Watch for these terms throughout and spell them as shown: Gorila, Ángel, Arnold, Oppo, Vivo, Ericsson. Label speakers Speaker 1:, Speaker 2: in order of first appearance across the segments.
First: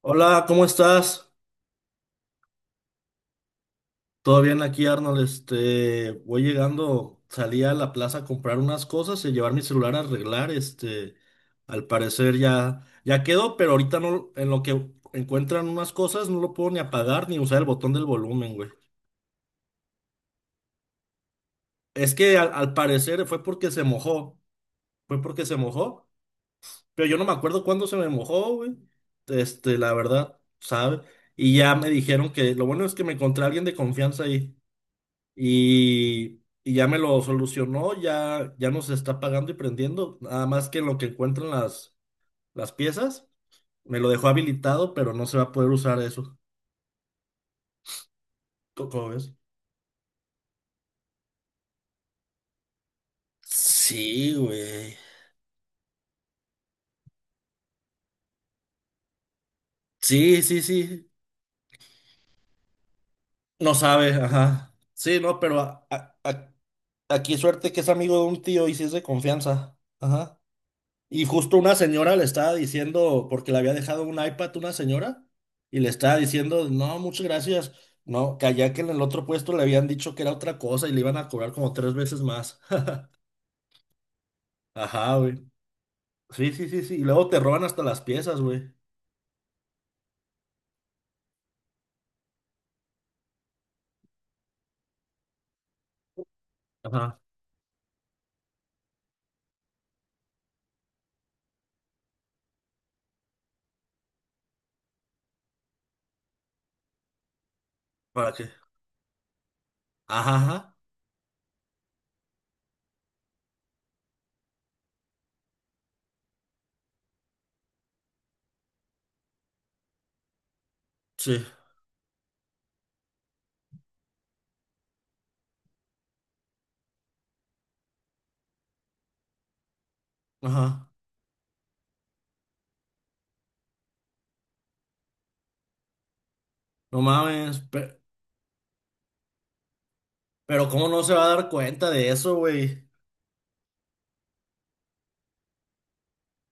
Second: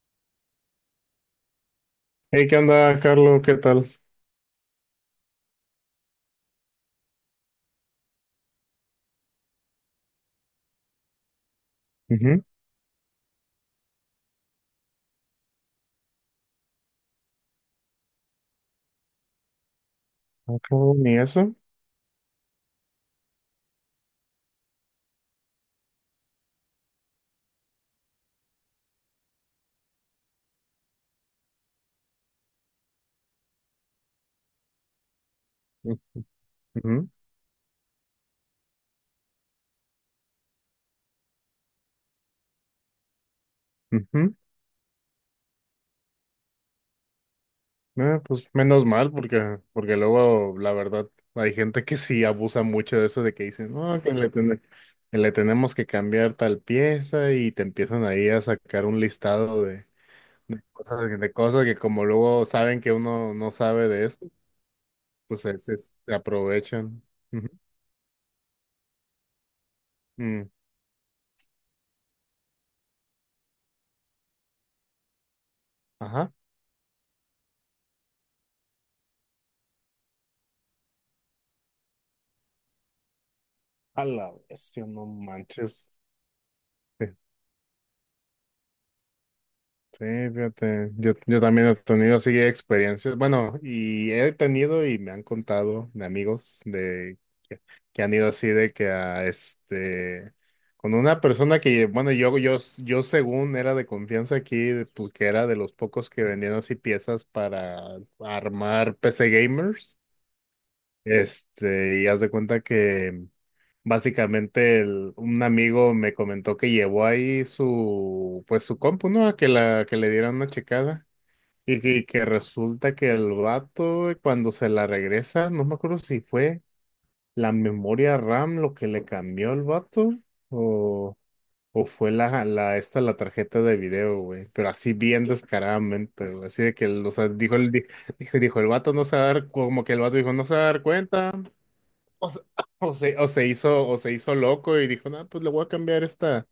Speaker 1: Hola, ¿cómo estás?
Speaker 2: Hey, ¿qué onda, Carlos? ¿Qué tal?
Speaker 1: ¿Todo bien aquí, Arnold? Voy llegando, salí a la plaza a comprar unas cosas y llevar mi celular a arreglar. Al parecer
Speaker 2: Ujú.
Speaker 1: ya quedó, pero ahorita no, en lo que encuentran unas cosas no lo puedo ni apagar ni usar el botón del volumen, güey.
Speaker 2: Ah, cabrón, ¿y eso?
Speaker 1: Es que al parecer fue porque se mojó, fue porque se mojó, pero yo no me acuerdo cuándo se me mojó, güey. La verdad, ¿sabe? Y ya me dijeron que lo bueno es que me encontré a alguien de confianza ahí. Y, y ya me
Speaker 2: Ujú,
Speaker 1: lo solucionó, ya nos está pagando y prendiendo. Nada más que en lo que encuentran las piezas, me lo dejó
Speaker 2: ujú.
Speaker 1: habilitado, pero no se va a poder usar eso.
Speaker 2: Ah, pues menos
Speaker 1: ¿Cómo
Speaker 2: mal,
Speaker 1: ves?
Speaker 2: porque, porque luego, la verdad, hay gente que sí abusa mucho de eso, de que dicen, no, que le,
Speaker 1: Sí, güey.
Speaker 2: que le tenemos que cambiar tal pieza y te empiezan ahí a sacar un listado
Speaker 1: Sí, sí, sí.
Speaker 2: de cosas que como luego saben que uno no
Speaker 1: No
Speaker 2: sabe de
Speaker 1: sabe,
Speaker 2: eso,
Speaker 1: ajá. Sí, no,
Speaker 2: pues
Speaker 1: pero
Speaker 2: es, se aprovechan.
Speaker 1: aquí
Speaker 2: Ujú.
Speaker 1: suerte que es amigo de un tío y si es de confianza. Ajá.
Speaker 2: Mm.
Speaker 1: Y justo una señora le estaba diciendo, porque le había dejado un iPad una señora, y le estaba
Speaker 2: Ajá.
Speaker 1: diciendo, no, muchas gracias. No, que allá que en el otro puesto le habían dicho que era otra cosa y le iban a cobrar como tres veces más.
Speaker 2: A la bestia, no
Speaker 1: Ajá, güey.
Speaker 2: manches.
Speaker 1: Sí, sí, sí, sí. Y luego te roban hasta las piezas, güey.
Speaker 2: Sí, fíjate, yo también he tenido así experiencias, bueno, y he tenido y me han contado de amigos de
Speaker 1: Ajá.
Speaker 2: que, que han ido así de que a este, con una persona que, bueno, yo según era de confianza aquí, pues que era de los pocos que vendían así piezas para
Speaker 1: ¿Para qué?
Speaker 2: armar PC gamers,
Speaker 1: Ajá, ajá.
Speaker 2: este, y haz de cuenta que básicamente un amigo me comentó que llevó ahí su, pues su compu, ¿no? A que la, que le dieran una checada.
Speaker 1: Sí.
Speaker 2: Y que resulta que el vato, cuando se la regresa, no me acuerdo si fue la memoria RAM lo que le cambió el vato
Speaker 1: Ajá.
Speaker 2: o, o fue la, esta, la tarjeta de video, güey. Pero así bien descaradamente, güey. Así de que,
Speaker 1: No
Speaker 2: o sea, dijo
Speaker 1: mames.
Speaker 2: el, dijo, dijo el vato no se va a dar, como que el vato dijo no se va a
Speaker 1: Pero,
Speaker 2: dar
Speaker 1: ¿cómo no se va a
Speaker 2: cuenta.
Speaker 1: dar cuenta de
Speaker 2: O
Speaker 1: eso,
Speaker 2: se,
Speaker 1: güey?
Speaker 2: o se hizo loco y dijo, no, pues le voy a cambiar esta,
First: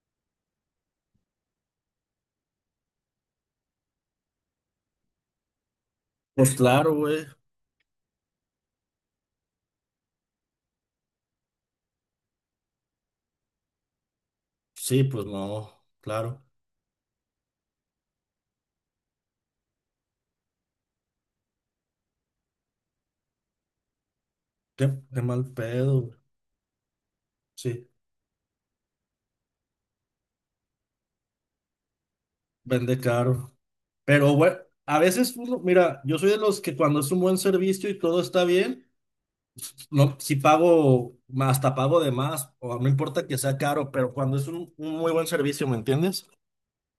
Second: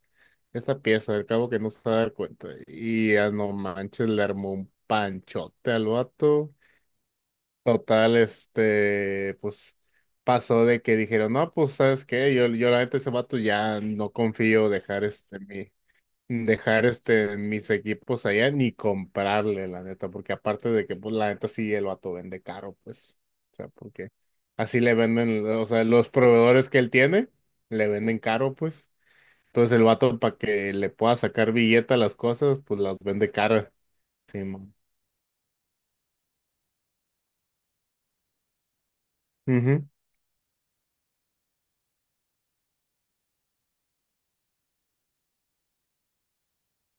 Speaker 2: esta pieza, al cabo que no se va a dar cuenta. Y a no manches, le armó un panchote al vato.
Speaker 1: Pues claro, güey.
Speaker 2: Total, este, pues pasó de que dijeron, no, pues sabes qué, yo la neta ese vato ya no confío
Speaker 1: Sí,
Speaker 2: dejar
Speaker 1: pues
Speaker 2: este mi,
Speaker 1: no. Claro.
Speaker 2: dejar este mis equipos allá ni comprarle, la neta, porque aparte de que, pues, la neta sí el vato vende caro, pues, o sea, porque así
Speaker 1: Qué,
Speaker 2: le
Speaker 1: qué mal
Speaker 2: venden, o sea,
Speaker 1: pedo,
Speaker 2: los
Speaker 1: güey.
Speaker 2: proveedores que él tiene
Speaker 1: Sí.
Speaker 2: le venden caro, pues, entonces el vato para que le pueda sacar billete a las cosas, pues las
Speaker 1: Vende
Speaker 2: vende
Speaker 1: caro.
Speaker 2: cara,
Speaker 1: Pero
Speaker 2: sí,
Speaker 1: bueno,
Speaker 2: mo.
Speaker 1: a veces, pues, no, mira, yo soy de los que cuando es un buen servicio y todo está bien,
Speaker 2: Ujú,
Speaker 1: no, si pago, hasta pago de más, o no importa que sea caro, pero cuando es un muy buen servicio, ¿me entiendes?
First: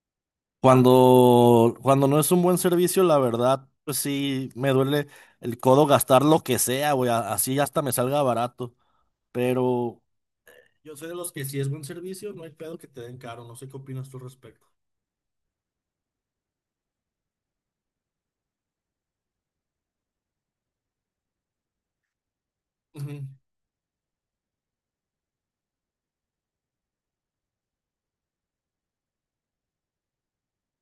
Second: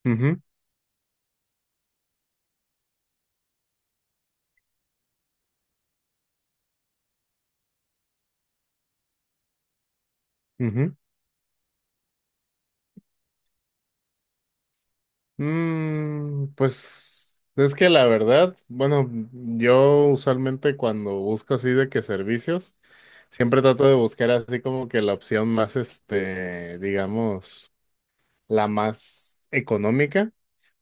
Speaker 2: ujú,
Speaker 1: Cuando no es un buen servicio, la verdad, pues sí, me duele el codo gastar lo que sea, güey, así hasta me salga barato. Pero
Speaker 2: ujú.
Speaker 1: yo soy de los que si es buen servicio, no hay pedo que te den caro, no sé qué opinas tú al respecto.
Speaker 2: Mm, pues es que la verdad, bueno, yo usualmente cuando busco así de que servicios,
Speaker 1: Ujú,
Speaker 2: siempre trato de buscar así como que la opción más, este, digamos, la más económica.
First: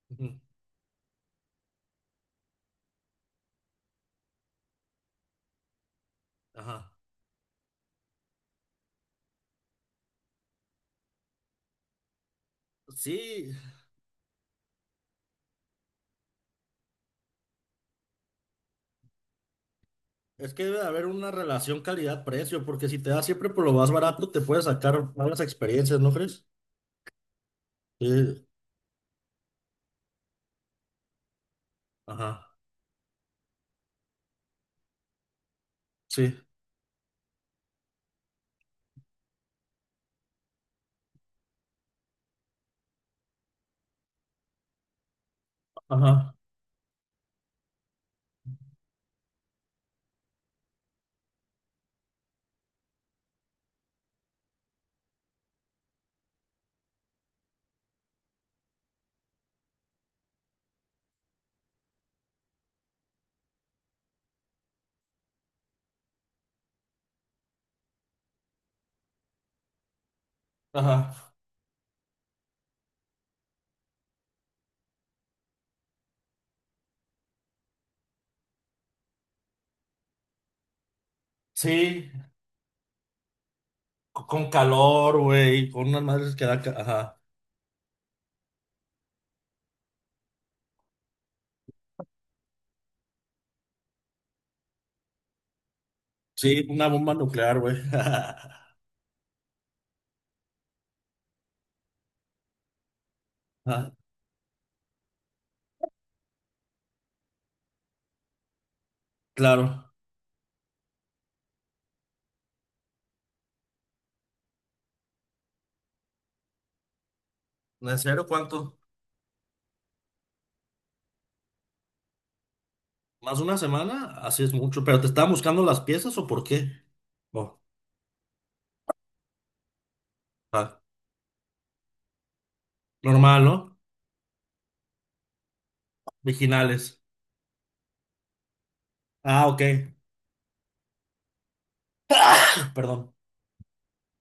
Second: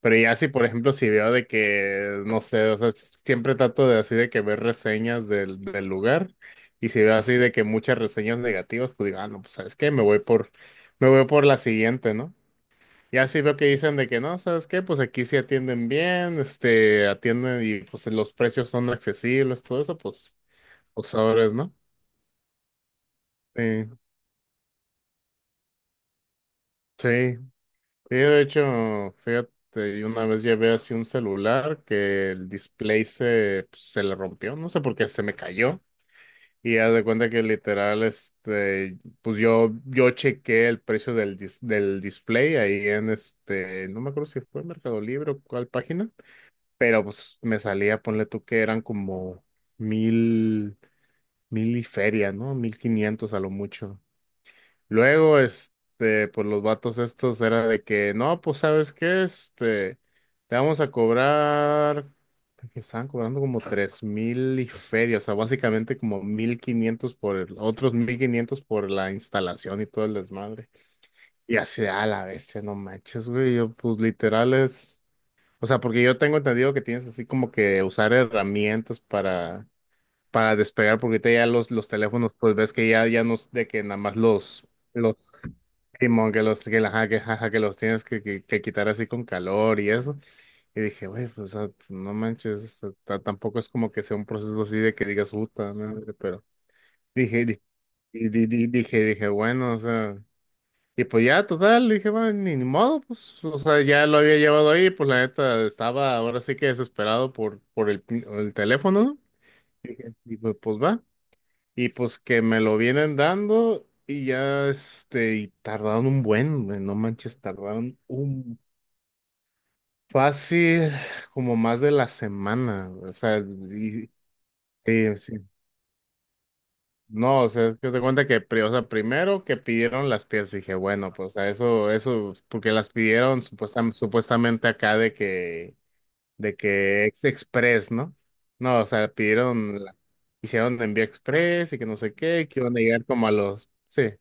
Speaker 2: Pero
Speaker 1: ujú,
Speaker 2: ya si, por ejemplo, si veo de que, no sé, o sea, siempre trato de así de que ver reseñas del, del lugar. Y
Speaker 1: ajá.
Speaker 2: si veo así de que muchas reseñas negativas, pues digo, ah, no, pues sabes qué, me voy por la siguiente, ¿no? Ya sí
Speaker 1: Sí,
Speaker 2: veo que dicen de que no, ¿sabes qué? Pues aquí sí atienden bien, este, atienden y pues los precios son accesibles, todo eso, pues,
Speaker 1: es que debe de haber
Speaker 2: pues
Speaker 1: una
Speaker 2: sabes, ¿no?
Speaker 1: relación calidad-precio, porque si te das siempre por lo
Speaker 2: Sí,
Speaker 1: más barato, te puedes sacar malas experiencias, ¿no crees?
Speaker 2: sí, sí, de
Speaker 1: Sí,
Speaker 2: hecho, fíjate, yo una vez llevé así un celular
Speaker 1: ajá,
Speaker 2: que el display se, pues, se le rompió, no sé por qué, se me cayó.
Speaker 1: sí,
Speaker 2: Y haz de cuenta que literal, este, pues yo chequé el precio del, del display ahí en este, no me acuerdo si fue Mercado Libre o cuál página.
Speaker 1: ajá,
Speaker 2: Pero pues me salía, ponle tú que eran como mil, mil y feria, ¿no? 1,500 a lo mucho. Luego, este, pues los vatos estos era de que, no, pues sabes qué, este, te vamos a cobrar, que estaban cobrando como 3,000 y feria, o sea, básicamente como 1,500 por el, otros 1,500 por la instalación y todo el desmadre.
Speaker 1: ajá.
Speaker 2: Y así, a la bestia, no manches, güey, yo pues literal es... O sea, porque yo tengo entendido que tienes así como que usar herramientas para despegar, porque ahorita ya los
Speaker 1: Sí,
Speaker 2: teléfonos, pues ves que ya, ya no es de que nada más
Speaker 1: con
Speaker 2: los,
Speaker 1: calor, güey, con unas
Speaker 2: Simón,
Speaker 1: madres
Speaker 2: que
Speaker 1: que da,
Speaker 2: los, que, ajá, que,
Speaker 1: ajá.
Speaker 2: ajá, que los tienes que quitar así con calor y eso. Y dije, güey, pues, o sea, no manches, o sea, tampoco es como que sea un proceso así de que digas, puta madre, pero
Speaker 1: Sí, una bomba
Speaker 2: dije,
Speaker 1: nuclear, güey.
Speaker 2: y dije, dije, bueno, o sea. Y pues ya, total, dije, bueno, ni, ni modo, pues, o sea,
Speaker 1: Ajá,
Speaker 2: ya lo había llevado ahí, pues la neta estaba ahora sí que desesperado por el, el teléfono, ¿no?
Speaker 1: claro.
Speaker 2: Y pues, pues va. Y pues que me lo vienen dando y ya, este, y tardaron un buen, güey, no manches,
Speaker 1: ¿En
Speaker 2: tardaron
Speaker 1: serio
Speaker 2: un
Speaker 1: cuánto?
Speaker 2: fácil como más de la semana, o
Speaker 1: ¿Más
Speaker 2: sea,
Speaker 1: de una
Speaker 2: y,
Speaker 1: semana? Así es mucho. ¿Pero te
Speaker 2: sí,
Speaker 1: estaban
Speaker 2: sí,
Speaker 1: buscando las piezas o por qué?
Speaker 2: no, o
Speaker 1: Oh,
Speaker 2: sea, es que se cuenta que, o sea, primero que pidieron las piezas, dije,
Speaker 1: ah,
Speaker 2: bueno, pues a eso, eso, porque las pidieron
Speaker 1: normal, ¿no?
Speaker 2: supuestamente acá de
Speaker 1: Originales.
Speaker 2: que ex express, ¿no? No, o sea,
Speaker 1: Ah, ok.
Speaker 2: pidieron, hicieron envío express y que no sé qué, que iban a llegar
Speaker 1: Perdón.
Speaker 2: como a los, sí, que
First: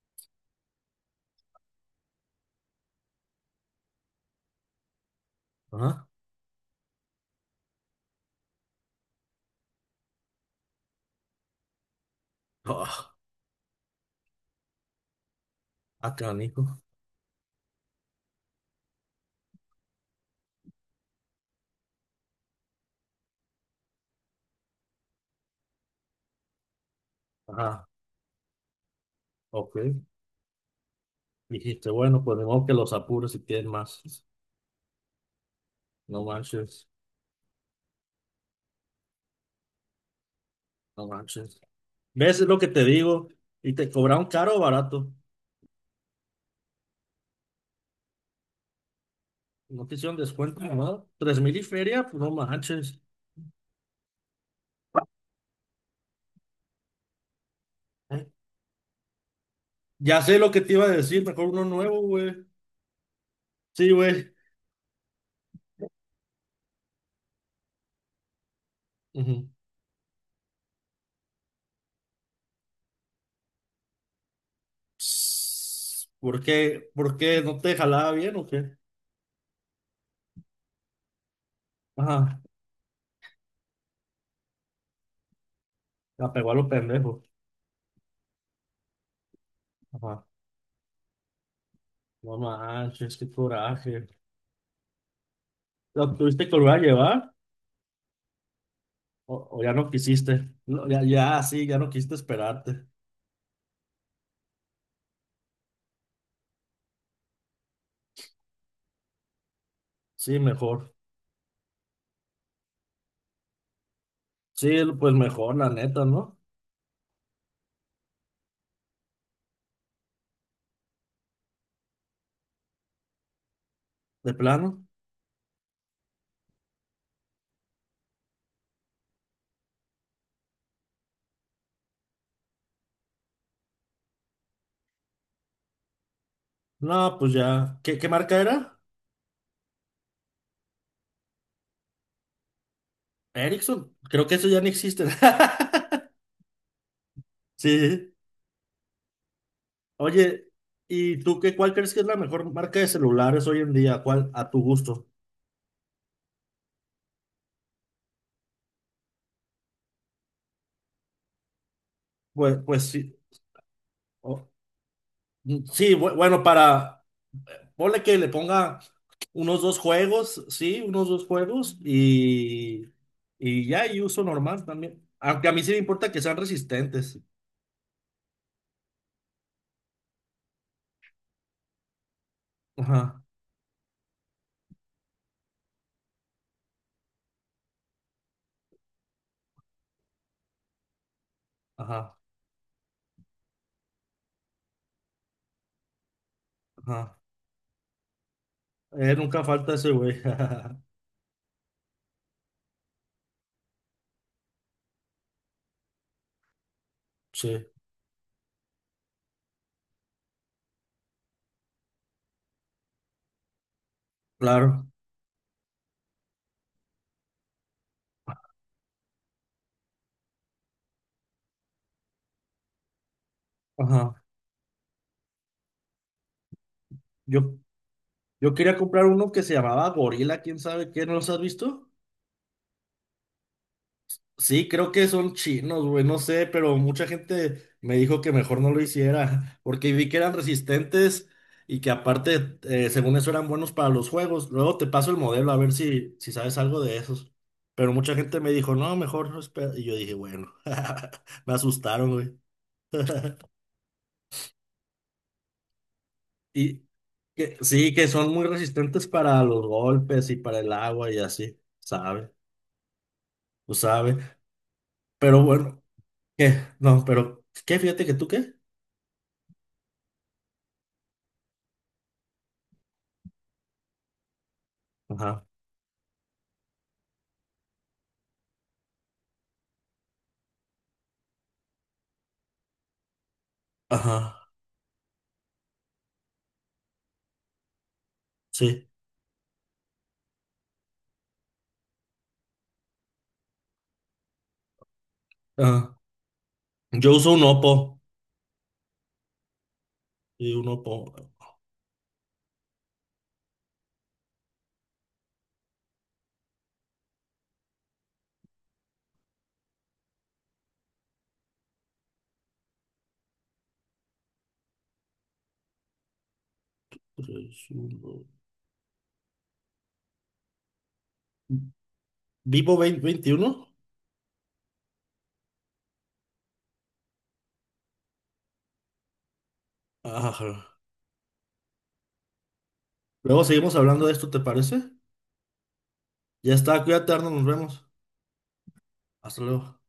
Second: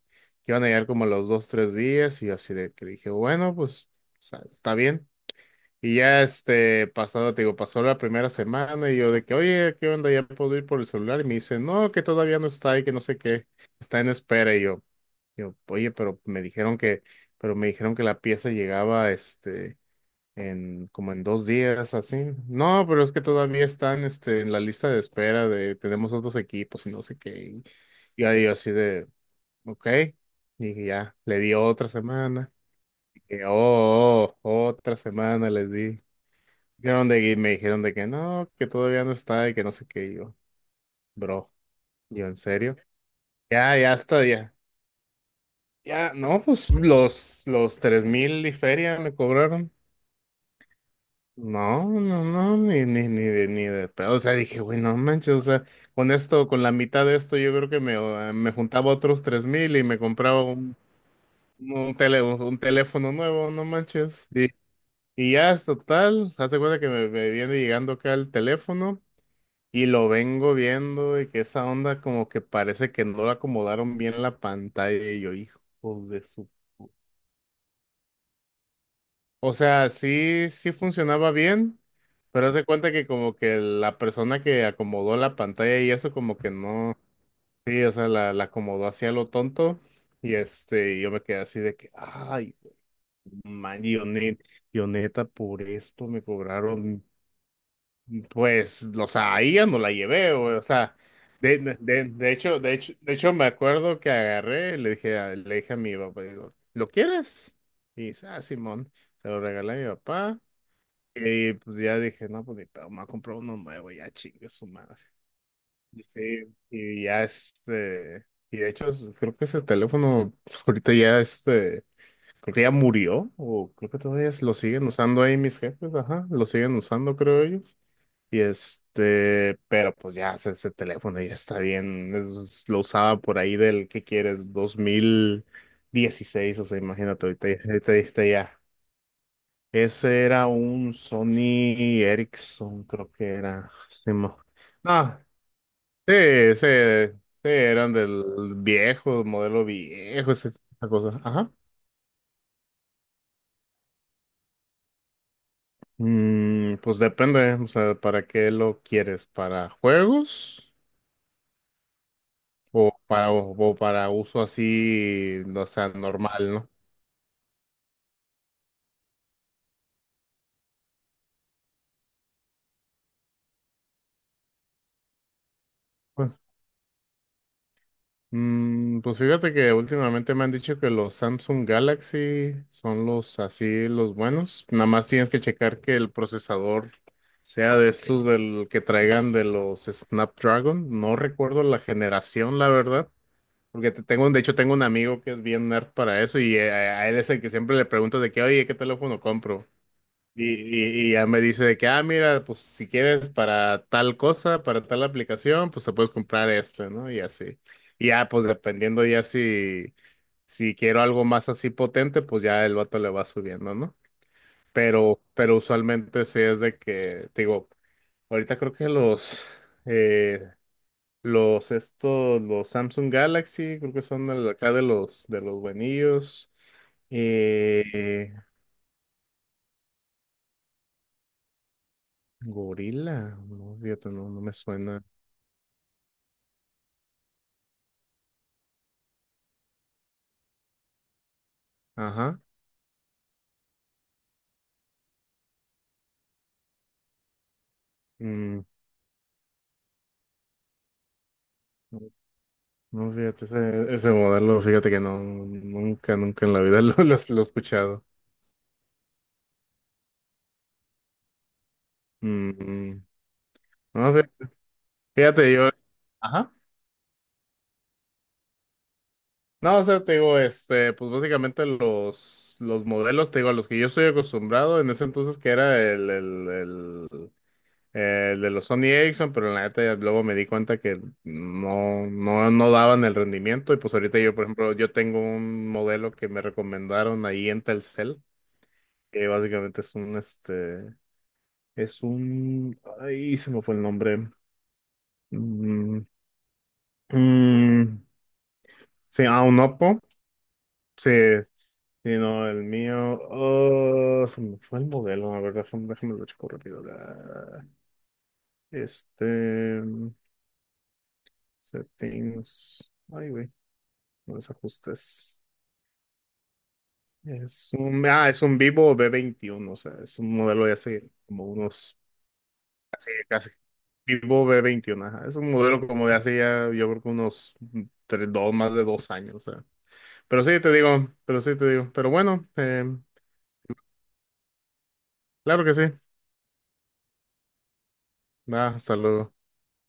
Speaker 2: iban a llegar como a los dos, tres días, y yo así de que dije, bueno, pues, o sea, está bien. Y
Speaker 1: Ajá.
Speaker 2: ya este pasado, te digo, pasó la primera semana y yo de que, oye, ¿qué onda? ¿Ya puedo ir por el celular? Y me dice, no, que todavía no está y que no
Speaker 1: Oh,
Speaker 2: sé qué, está en espera. Y yo, oye,
Speaker 1: ah,
Speaker 2: pero me
Speaker 1: canijo.
Speaker 2: dijeron que, pero me dijeron que la pieza llegaba este en como en 2 días, así. No, pero es que todavía están este en la lista de espera de tenemos otros equipos y no sé qué.
Speaker 1: Ajá.
Speaker 2: Y ahí yo así de,
Speaker 1: Ok.
Speaker 2: ok. Y ya, le di otra
Speaker 1: Dijiste, bueno, pues de
Speaker 2: semana.
Speaker 1: modo que los apures si
Speaker 2: Y, oh,
Speaker 1: tienes más.
Speaker 2: oh, oh, otra semana les di.
Speaker 1: No manches,
Speaker 2: Dijeron de, y me dijeron de que no, que todavía no está y que no sé qué. Y yo,
Speaker 1: no
Speaker 2: bro,
Speaker 1: manches.
Speaker 2: yo en
Speaker 1: ¿Ves? Es lo que
Speaker 2: serio.
Speaker 1: te digo. Y
Speaker 2: Ya,
Speaker 1: te
Speaker 2: ya está,
Speaker 1: cobraron
Speaker 2: ya.
Speaker 1: caro o barato.
Speaker 2: Ya, no, pues los 3,000 y feria me cobraron.
Speaker 1: No te hicieron descuento, ¿no? Tres mil y
Speaker 2: No,
Speaker 1: feria, pues
Speaker 2: no,
Speaker 1: no
Speaker 2: no, ni,
Speaker 1: manches.
Speaker 2: ni, ni de, ni de pedo. O sea, dije, güey, no manches, o sea, con esto, con la mitad de esto, yo creo que me,
Speaker 1: Eh,
Speaker 2: me juntaba otros 3,000 y me
Speaker 1: Ya sé
Speaker 2: compraba
Speaker 1: lo que te iba a decir, mejor uno
Speaker 2: un,
Speaker 1: nuevo,
Speaker 2: tele,
Speaker 1: güey.
Speaker 2: un, teléfono nuevo, no
Speaker 1: Sí,
Speaker 2: manches.
Speaker 1: güey.
Speaker 2: Y ya es total, hace cuenta que me viene llegando acá el teléfono.
Speaker 1: Ujú.
Speaker 2: Y lo vengo viendo y que esa onda como que parece que no la acomodaron bien la pantalla y yo, hijo
Speaker 1: Psss,
Speaker 2: de
Speaker 1: ¿por
Speaker 2: su...
Speaker 1: qué?
Speaker 2: pu-.
Speaker 1: ¿Por qué no te jalaba bien o qué?
Speaker 2: O sea, sí, sí funcionaba bien,
Speaker 1: Ajá,
Speaker 2: pero haz de cuenta que como que la persona que acomodó la pantalla y eso
Speaker 1: la
Speaker 2: como
Speaker 1: pegó
Speaker 2: que
Speaker 1: a los
Speaker 2: no...
Speaker 1: pendejos.
Speaker 2: Sí, o sea, la acomodó hacia lo tonto
Speaker 1: Ajá.
Speaker 2: y este, yo me quedé así de que,
Speaker 1: No
Speaker 2: ay,
Speaker 1: manches, qué
Speaker 2: man, yo,
Speaker 1: coraje.
Speaker 2: yo neta, por
Speaker 1: ¿Lo
Speaker 2: esto me
Speaker 1: tuviste que volver a
Speaker 2: cobraron.
Speaker 1: llevar?
Speaker 2: Pues, o
Speaker 1: O,
Speaker 2: sea, ahí
Speaker 1: o
Speaker 2: ya
Speaker 1: ya
Speaker 2: no
Speaker 1: no
Speaker 2: la
Speaker 1: quisiste,
Speaker 2: llevé, güey. O
Speaker 1: no,
Speaker 2: sea,
Speaker 1: ya, ya, sí, ya
Speaker 2: de,
Speaker 1: no quisiste
Speaker 2: de hecho, de
Speaker 1: esperarte.
Speaker 2: hecho, de hecho, me acuerdo que agarré, y le dije, le dije a mi papá, digo, ¿lo quieres? Y dice, ah, Simón, se lo regalé a mi
Speaker 1: Sí,
Speaker 2: papá.
Speaker 1: mejor.
Speaker 2: Y pues ya dije, no, pues mi papá me ha comprado uno nuevo, ya chingue su
Speaker 1: Sí,
Speaker 2: madre.
Speaker 1: pues mejor, la
Speaker 2: Y
Speaker 1: neta, ¿no?
Speaker 2: sí, y ya este, y de hecho, creo que ese teléfono ahorita ya este, creo que ya murió, o creo que todavía
Speaker 1: De
Speaker 2: lo
Speaker 1: plano.
Speaker 2: siguen usando ahí mis jefes, ajá, lo siguen usando, creo ellos. Y este, pero pues ya, o sea, ese teléfono ya está bien. Lo usaba por ahí del, ¿qué quieres?, 2016, o sea,
Speaker 1: No,
Speaker 2: imagínate,
Speaker 1: pues
Speaker 2: ahorita,
Speaker 1: ya.
Speaker 2: ahorita,
Speaker 1: ¿Qué
Speaker 2: ahorita
Speaker 1: marca
Speaker 2: ya.
Speaker 1: era?
Speaker 2: Ese era un Sony Ericsson, creo que era.
Speaker 1: Ericsson. Creo que eso ya no existe.
Speaker 2: No, sí, sí, sí, eran
Speaker 1: Sí.
Speaker 2: del viejo, modelo viejo,
Speaker 1: Oye,
Speaker 2: esa esa
Speaker 1: ¿y
Speaker 2: cosa.
Speaker 1: tú
Speaker 2: Ajá.
Speaker 1: qué, cuál crees que es la mejor marca de celulares hoy en día? ¿Cuál a tu gusto?
Speaker 2: Mm, pues depende, o sea, ¿para qué lo quieres? ¿Para juegos?
Speaker 1: Pues
Speaker 2: O
Speaker 1: sí.
Speaker 2: para, o, o para uso
Speaker 1: O-
Speaker 2: así, o sea,
Speaker 1: sí, bueno,
Speaker 2: normal, ¿no?
Speaker 1: para, ponle que le ponga unos dos juegos, sí, unos dos juegos y ya, y uso normal también. Aunque a mí sí me importa que sean
Speaker 2: Pues,
Speaker 1: resistentes.
Speaker 2: mm, pues fíjate que últimamente me han dicho que los Samsung Galaxy son
Speaker 1: Ajá,
Speaker 2: los así, los buenos. Nada más tienes que checar que el procesador sea de estos del que traigan de los Snapdragon. No recuerdo la
Speaker 1: ajá,
Speaker 2: generación, la verdad. Porque tengo, de hecho, tengo un amigo que es bien nerd para eso y a él
Speaker 1: ajá.
Speaker 2: es el que siempre le pregunto de que, oye, ¿qué teléfono
Speaker 1: Nunca
Speaker 2: compro?
Speaker 1: falta ese güey.
Speaker 2: Y, y ya me dice de que, ah, mira, pues si quieres para tal cosa, para tal aplicación, pues te puedes comprar este, ¿no? Y así.
Speaker 1: Sí,
Speaker 2: Y ya, pues dependiendo ya si, si quiero algo más así potente, pues ya el vato le va subiendo, ¿no?
Speaker 1: claro.
Speaker 2: Pero usualmente sí es de que, te digo, ahorita creo que eh, los estos, los Samsung Galaxy, creo que
Speaker 1: Ajá.
Speaker 2: son acá de los buenillos.
Speaker 1: Yo,
Speaker 2: Eh,
Speaker 1: yo quería comprar uno que se llamaba Gorila, quién sabe qué, ¿no los has visto?
Speaker 2: Gorila, no, fíjate, no, no me
Speaker 1: Sí, creo
Speaker 2: suena.
Speaker 1: que son chinos, güey, no sé, pero mucha gente me dijo que mejor no lo hiciera, porque vi que eran resistentes y que
Speaker 2: Ajá.
Speaker 1: aparte, según eso, eran buenos para los juegos. Luego te paso el modelo a ver si sabes algo de esos. Pero mucha gente me
Speaker 2: Mm,
Speaker 1: dijo, no, mejor no espera. Y yo dije, bueno, me
Speaker 2: no,
Speaker 1: asustaron, güey.
Speaker 2: no, fíjate, ese modelo, fíjate que no, nunca, nunca en la vida
Speaker 1: Y
Speaker 2: lo he
Speaker 1: que, sí,
Speaker 2: escuchado.
Speaker 1: que son muy resistentes para los golpes y para el agua y así, ¿sabe?
Speaker 2: Mm, mm.
Speaker 1: Tú
Speaker 2: No,
Speaker 1: sabes. Pero
Speaker 2: fíjate, yo,
Speaker 1: bueno,
Speaker 2: ajá.
Speaker 1: ¿qué? No, pero, ¿qué? Fíjate que tú qué.
Speaker 2: No, o sea, te digo, este, pues básicamente los modelos, te digo, a los que yo estoy acostumbrado en ese entonces
Speaker 1: Ajá.
Speaker 2: que era el de los Sony Ericsson, pero en la neta ya luego me di cuenta que no, no, no daban el rendimiento y pues ahorita yo, por
Speaker 1: Ajá.
Speaker 2: ejemplo, yo tengo un modelo que me recomendaron ahí en Telcel
Speaker 1: Sí.
Speaker 2: que básicamente es un, este, es un, ahí se me fue el nombre.
Speaker 1: Ajá.
Speaker 2: Mm,
Speaker 1: Yo uso un Oppo.
Speaker 2: mm, sí, ah, un Oppo.
Speaker 1: Sí, un
Speaker 2: Sí,
Speaker 1: Oppo.
Speaker 2: sí, no, el mío, oh, se me fue el modelo, a ver, déjame, déjame lo checo rápido. Este, mm, settings, ay, güey, no, los ajustes.
Speaker 1: Tres,
Speaker 2: Es un,
Speaker 1: uno.
Speaker 2: ah, es un Vivo B21, o sea, es un modelo de hace como unos.
Speaker 1: Vivo 20,
Speaker 2: Casi.
Speaker 1: 21.
Speaker 2: Vivo B21, ajá. Es un modelo como de hace ya, yo creo que unos tres, dos, más de 2 años. O sea. Pero sí
Speaker 1: Ajá.
Speaker 2: te digo, pero sí te digo. Pero bueno,
Speaker 1: Luego seguimos hablando de esto, ¿te parece?
Speaker 2: claro que sí.
Speaker 1: Ya está, cuídate, Arnold, nos vemos.
Speaker 2: Nada, hasta luego.
Speaker 1: Hasta luego.